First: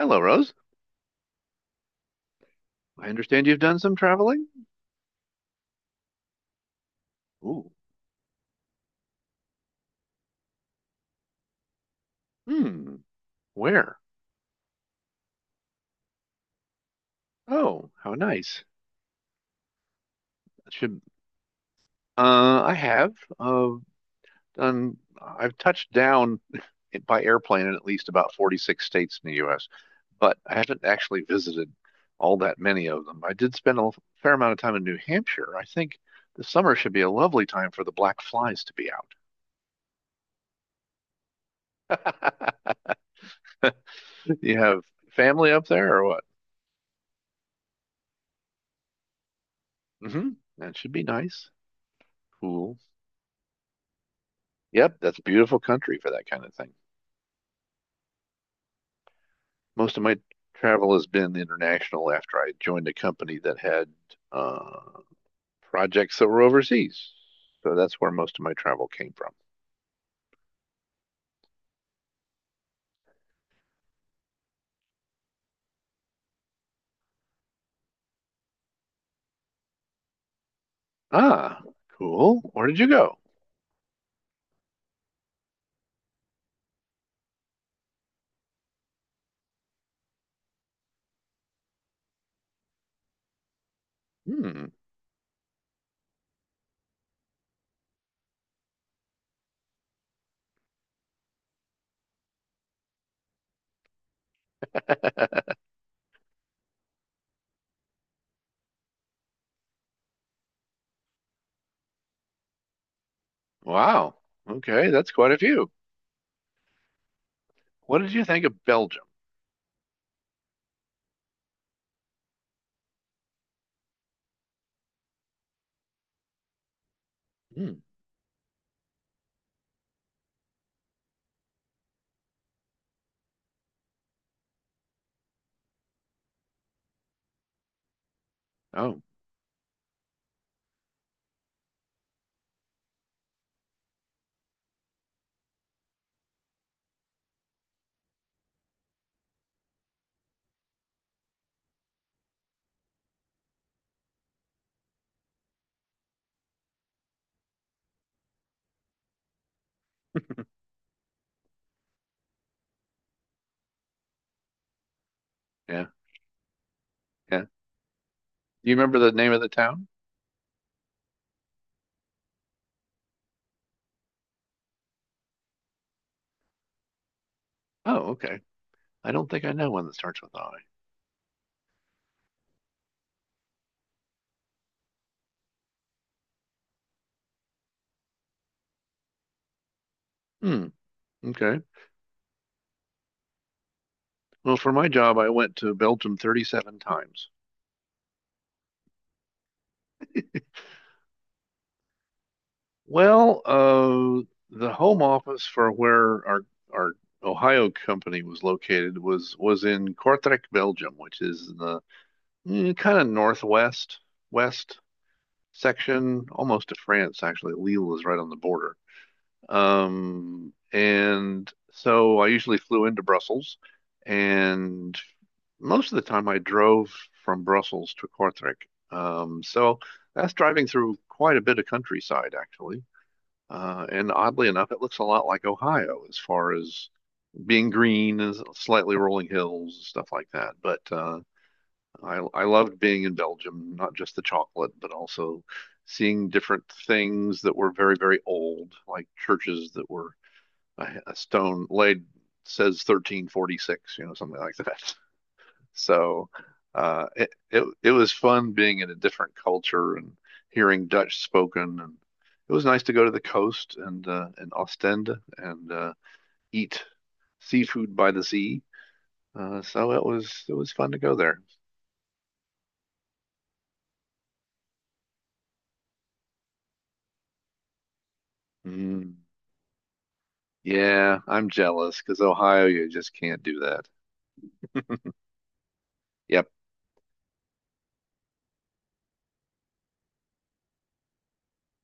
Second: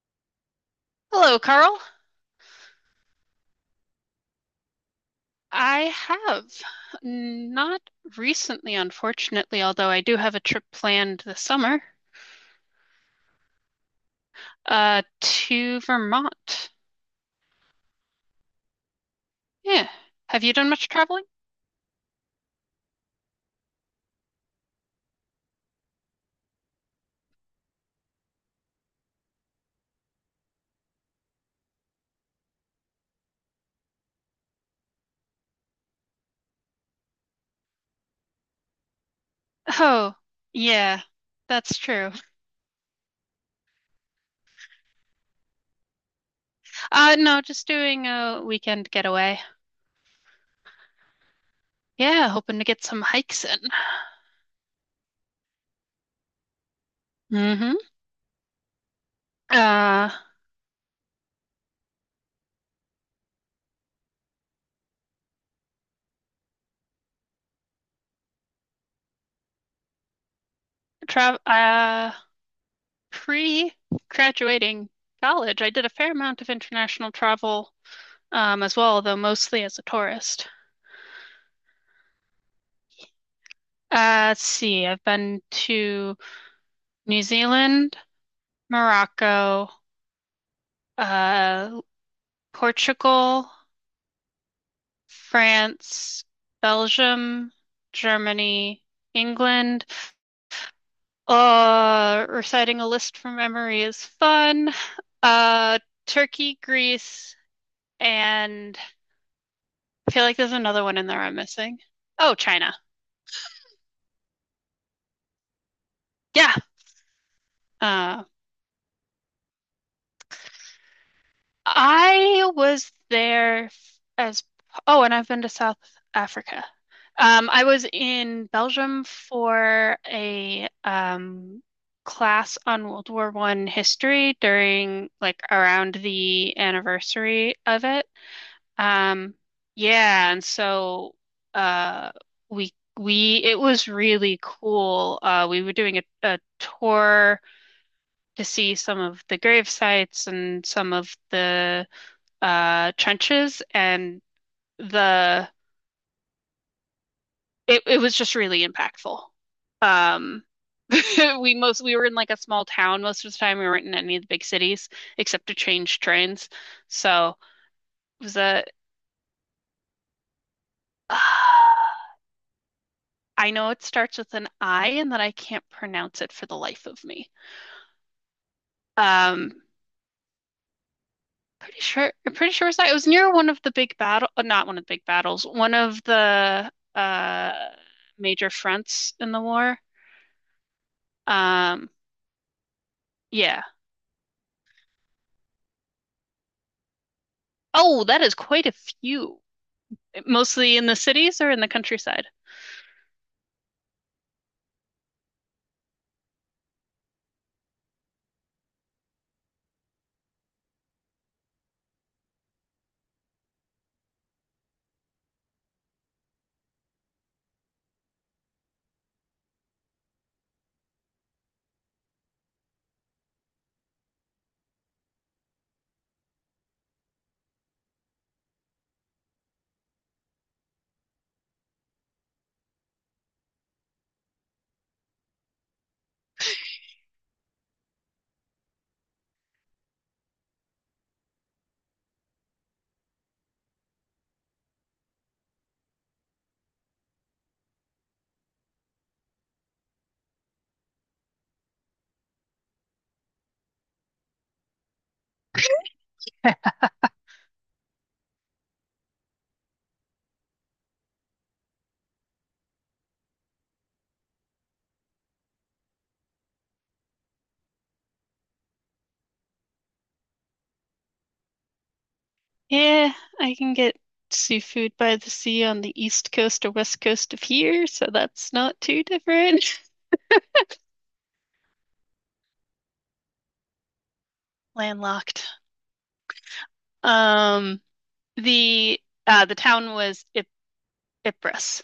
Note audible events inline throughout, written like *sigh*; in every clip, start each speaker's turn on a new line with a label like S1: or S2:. S1: Hello, Rose.
S2: Hello, Carl.
S1: I understand you've done some traveling.
S2: I have
S1: Ooh.
S2: not recently, unfortunately, although I do have a trip planned this summer,
S1: Hmm. Where?
S2: to Vermont.
S1: Oh, how nice.
S2: Yeah. Have you done
S1: That
S2: much
S1: Should
S2: traveling?
S1: I have uh done? I've touched down *laughs* by airplane in at least about 46 states in the U.S., but I haven't actually visited all that many of them. I did spend fair amount of time in New Hampshire. I think the summer should be a lovely time for the black flies to be out.
S2: Oh, yeah, that's true.
S1: *laughs* You have family up there or what?
S2: No, just doing a weekend getaway.
S1: Hmm. That should be nice.
S2: Yeah, hoping to
S1: Cool.
S2: get some hikes in.
S1: Yep, that's a beautiful country for that kind of thing.
S2: Mm-hmm.
S1: Most of
S2: Uh,
S1: my travel has been international after I joined a company that had uh, projects that were overseas. So that's where most of my travel came from.
S2: tra Pre-graduating college, I did a fair amount of international travel, as well, though mostly as a tourist.
S1: Ah, cool. Where did you go?
S2: Let's see. I've been to New Zealand, Morocco, uh, Portugal,
S1: Hmm.
S2: France, Belgium, Germany, England. Reciting a list from memory is fun.
S1: *laughs*
S2: Uh, Turkey, Greece, and I feel like there's another one in there I'm missing. Oh, China.
S1: Wow. Okay, that's quite a few.
S2: Yeah.
S1: What did
S2: Uh,
S1: you think of Belgium?
S2: I was there f- as oh, and I've been to South Africa. I
S1: Hmm.
S2: was in Belgium for a class on World War One history during like around the anniversary of it.
S1: Oh,
S2: Um, yeah, and so uh, we we it was really cool. We were doing a tour to see some of the grave sites and some of the trenches, and the it was just really impactful. Um, *laughs* we most we were in like a small town most of the time. We weren't in any of the big cities except to
S1: yeah,
S2: change trains. So
S1: yeah. Do
S2: it was a *sighs*
S1: you remember the name of the town?
S2: Uh, I know it starts with an I and that I can't pronounce it for the life of me.
S1: Oh, okay. I don't think I
S2: Um,
S1: know one that starts with I.
S2: pretty sure I'm pretty sure it was near one of the big battle not one of the big battles, one of the major fronts in the war.
S1: Hmm. Okay.
S2: Um, yeah.
S1: Well, for my job, I went to Belgium 37 times.
S2: Oh, that is quite a few. Mostly in the cities or in the countryside?
S1: Well, the home office for where our Ohio company was located was in Kortrijk, Belgium, which is in the kind of northwest west section, almost to France, actually. Lille is right on the border. And so I usually flew into Brussels and most of the time I drove from Brussels to Kortrijk. So that's driving through quite a bit of countryside, actually. And oddly enough, it looks a lot like Ohio as far as being green and slightly rolling hills and stuff like that. But I loved being in Belgium, not just the chocolate, but also seeing different things that were very, very old, like churches that were a stone laid says 1346, you know, something like that. So it, it it was fun being in a different culture and hearing Dutch spoken, and it was nice to go to the coast and Ostend and eat seafood by the sea. It was fun to go there.
S2: Yeah, I can get seafood by the sea on the east coast or west coast of here, so that's not too
S1: Mm,
S2: different.
S1: yeah, I'm jealous because Ohio, you just can't do that.
S2: *laughs* Landlocked.
S1: Yep.
S2: Um, the the town was Ip Ypres,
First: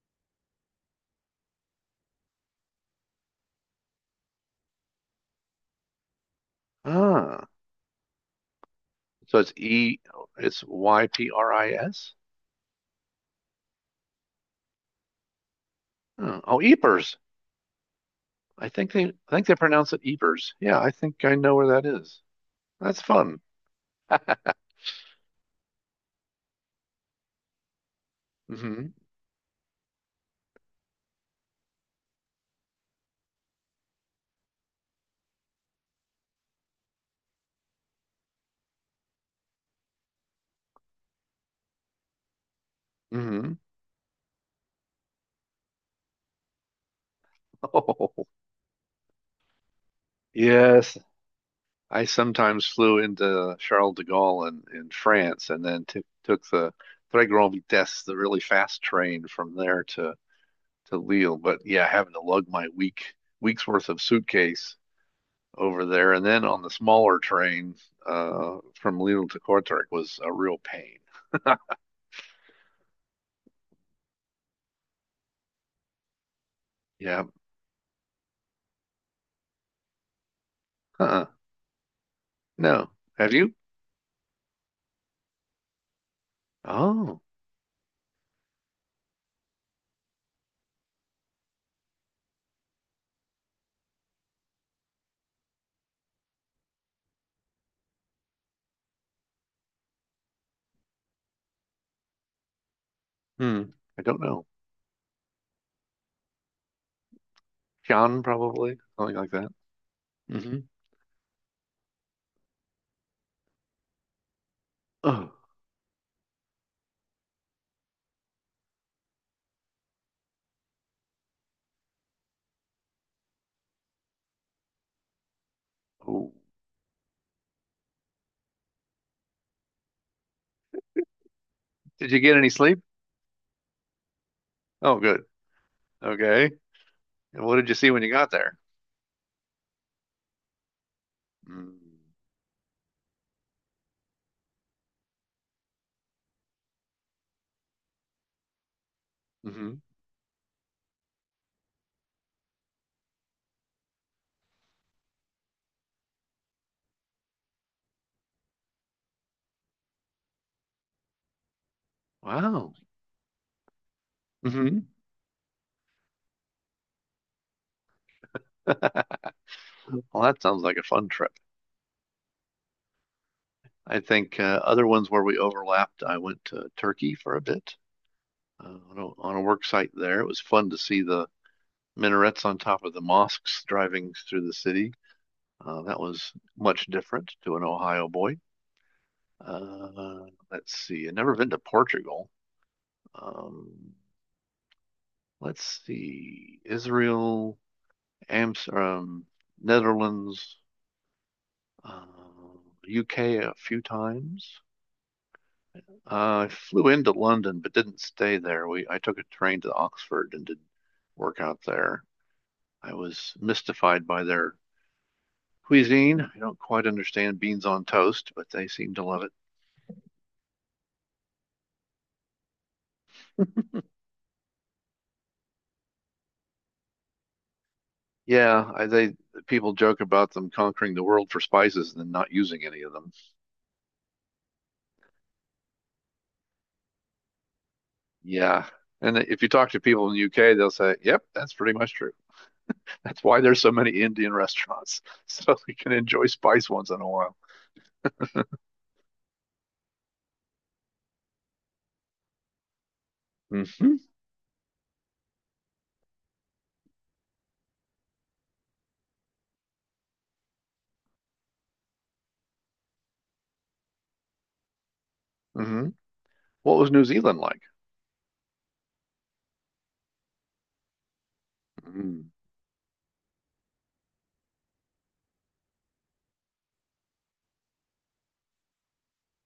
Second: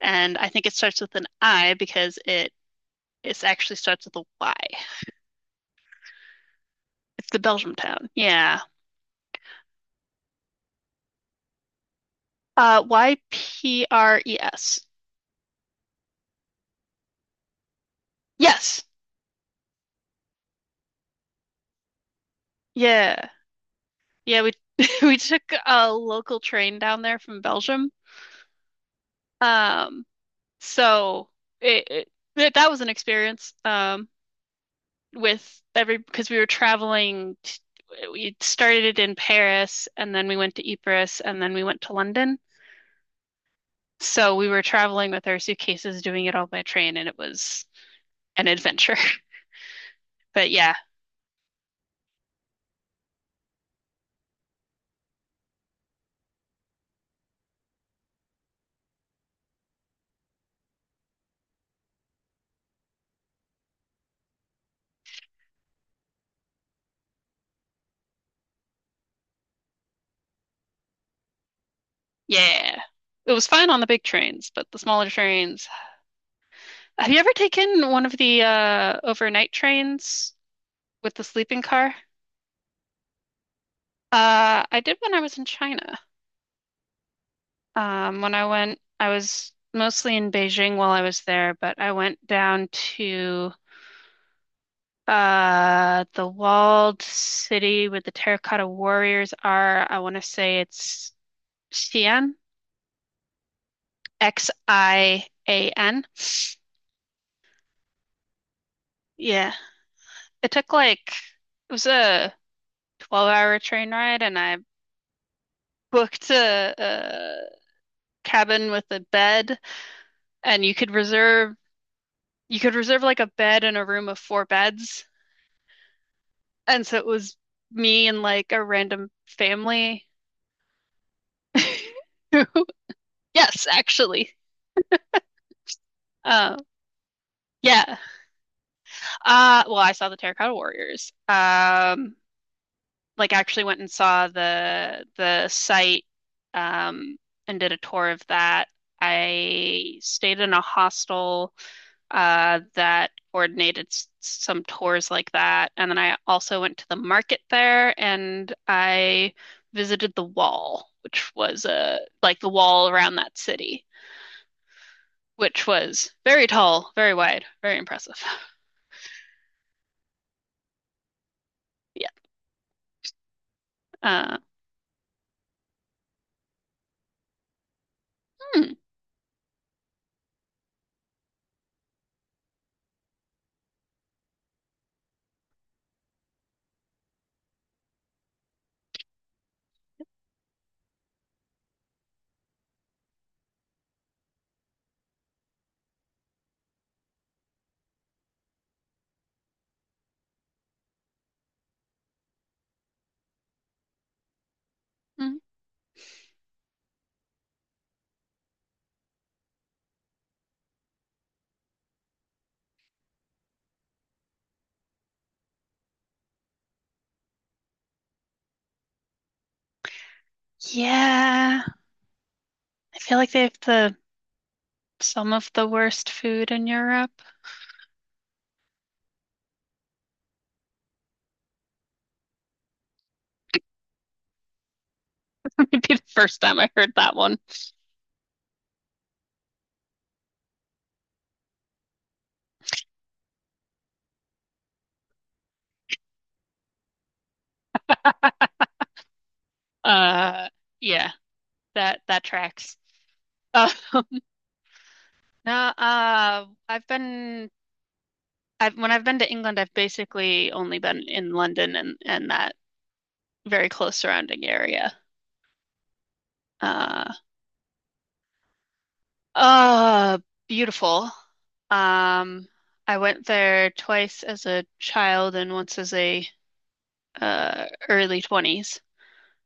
S2: and I think it starts with an I because it actually starts with a Y. It's the
S1: Ah,
S2: Belgium town. Yeah.
S1: so it's E, it's YPRIS.
S2: Ypres.
S1: Oh, oh, Ypres.
S2: Yes.
S1: I think they pronounce it Ypres. Yeah, I think I know where that is. That's
S2: Yeah.
S1: fun.
S2: Yeah, we *laughs* we took a local train down there from Belgium.
S1: Hmm.
S2: Um, so it, it That that was an experience with every because we were traveling t we started in Paris and then we went to Ypres and then we went to London.
S1: Hmm. *laughs*
S2: So we were traveling with our suitcases doing it all by train, and it was
S1: Oh,
S2: an adventure. *laughs* But yeah,
S1: yes. I sometimes flew into Charles de Gaulle in France and then took the Trois Grands Vitesses, the really fast train from there to Lille. But yeah, having to lug my week's worth of suitcase over there and then on the smaller train from Lille to Kortrijk was a real pain.
S2: yeah. It was fine on the big trains, but the smaller trains. Have you
S1: Yeah.
S2: ever taken one of the overnight trains with the
S1: Uh-uh.
S2: sleeping car?
S1: No. Have you?
S2: I did when I was in China.
S1: Oh.
S2: When I went, I was mostly in Beijing while I was there, but I went down to the walled city where the terracotta warriors are. I want to say it's Xi'an,
S1: Hmm. I don't know.
S2: X-I-A-N.
S1: Jan probably, something like that.
S2: Yeah, it
S1: Hmm.
S2: took like it was a 12-hour train ride, and I booked a cabin with a bed, and you could reserve like a bed in a room of four beds.
S1: Oh.
S2: And so it was me and like a random family. *laughs*
S1: Did you get any sleep?
S2: Yes, actually.
S1: Oh, good. Okay.
S2: Uh,
S1: And what did you see
S2: yeah.
S1: when you got there?
S2: Well, I saw the Terracotta Warriors.
S1: Mm-hmm.
S2: Like actually went and saw the site um and did a tour of that. I stayed in a hostel that coordinated some tours like that. And then I also went to the market there, and I visited the wall, which was like the
S1: Wow.
S2: wall around that city,
S1: Hmm. *laughs*
S2: which was very tall, very wide, very impressive. *laughs*
S1: Well, that sounds like a fun trip.
S2: Yeah.
S1: I
S2: Uh,
S1: think other ones where we overlapped, I went to Turkey for a bit
S2: hmm.
S1: on a work site there. It was fun to see the minarets on top of the mosques driving through the city. That was much different to an Ohio boy. Uh, let's see. I've never been to Portugal. Um, let's see. Israel. Amsterdam, Netherlands, uh, UK a few times.
S2: Hmm.
S1: I flew into London but didn't stay there. We I took a train to Oxford and did work out there. I was mystified by their cuisine. I don't quite understand beans on toast, but they seem to love it.
S2: Yeah. I feel like they have the some of the worst food in Europe.
S1: Yeah, I, they People joke about them conquering the world for spices and then not using any of them.
S2: *laughs* Maybe the first time I heard that one.
S1: Yeah, and if you talk to people in the UK, they'll say, "Yep, that's pretty much true." That's why there's so many Indian restaurants, *laughs* so we can enjoy spice once in a while.
S2: Uh, yeah, that that tracks. Uh,
S1: Mm-hmm.
S2: *laughs* no, I've been I've when I've been to England, I've basically only been in London and that very close surrounding area.
S1: Mm-hmm. What was
S2: Uh,
S1: New Zealand like?
S2: uh, Beautiful.
S1: Mm.
S2: Um, I went there twice as a child and once as a early 20s.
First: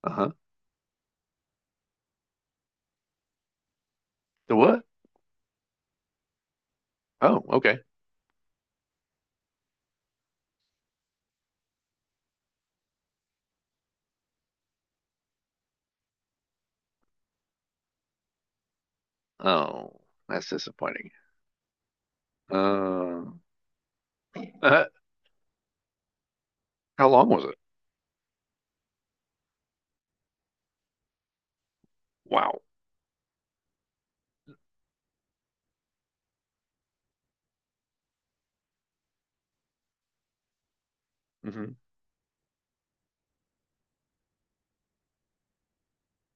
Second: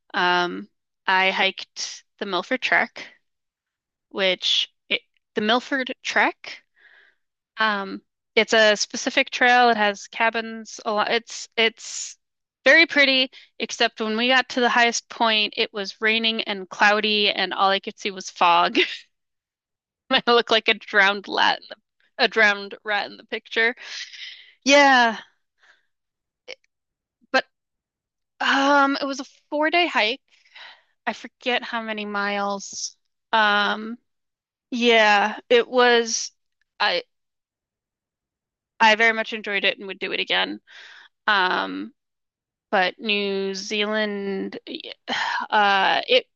S1: Uh-huh.
S2: Um, I hiked the Milford Trek,
S1: The
S2: which
S1: what?
S2: it, the Milford Trek.
S1: Oh, okay.
S2: Um, it's a specific trail. It has cabins a lot. It's very pretty, except when we got to the highest point, it was raining and cloudy, and all I could see was fog.
S1: Oh,
S2: *laughs* I
S1: that's
S2: looked like
S1: disappointing.
S2: a drowned rat in the
S1: Uh,
S2: picture.
S1: uh,
S2: Yeah,
S1: how long
S2: but
S1: was it?
S2: it was a 4 day hike. I forget how many
S1: Wow.
S2: miles. Um, yeah, it was. I very much enjoyed it and would do it again.
S1: Mm-hmm.
S2: Um, But New Zealand, uh, it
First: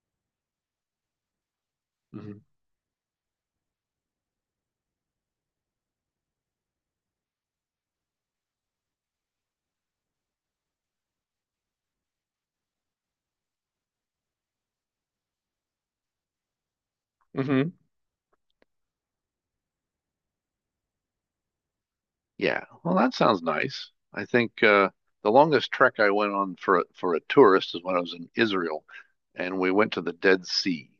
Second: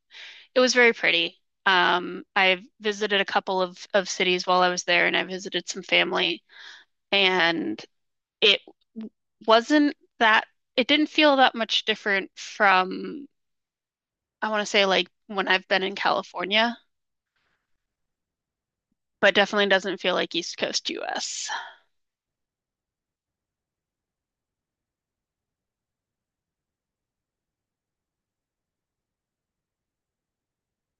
S2: it was very pretty.
S1: Mm-hmm.
S2: I visited a couple of cities while I was there, and I visited some family, and it wasn't that. It didn't feel that much different from, I want to say, like when I've been in California,
S1: Mm-hmm.
S2: but definitely doesn't feel like East Coast US.
S1: Yeah. Well, that sounds nice. I think the longest trek I went on for for a tourist is when I was in Israel, and we went to the Dead Sea.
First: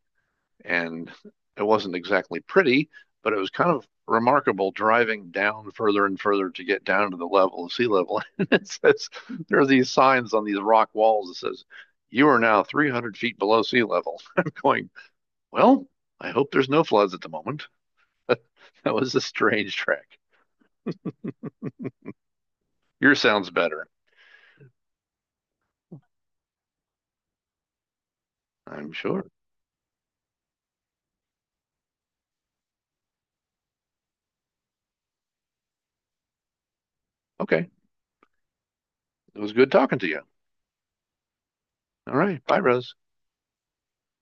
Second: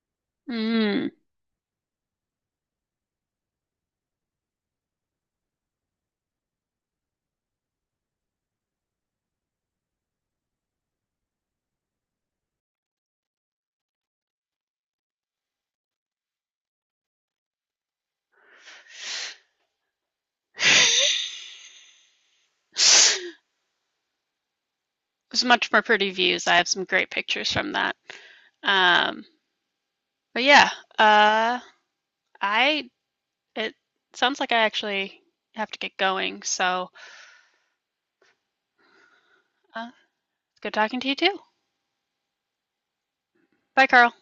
S2: Mm.
S1: And it wasn't exactly pretty, but it was kind of remarkable driving down further and further to get down to the level of sea level. *laughs* It says there are these signs on these rock walls that says you are now 300 feet below sea level. *laughs* I'm going, well, I hope there's no floods at the moment. *laughs* That was a strange trek.
S2: *laughs*
S1: Yours sounds better,
S2: It was much more pretty views. I have some great pictures from that.
S1: I'm
S2: Um,
S1: sure.
S2: but yeah, uh, I it sounds like I actually have to get going, so
S1: Okay, it was good
S2: uh,
S1: talking to you.
S2: good talking to you too.
S1: All right, bye, Rose.
S2: Bye, Carl.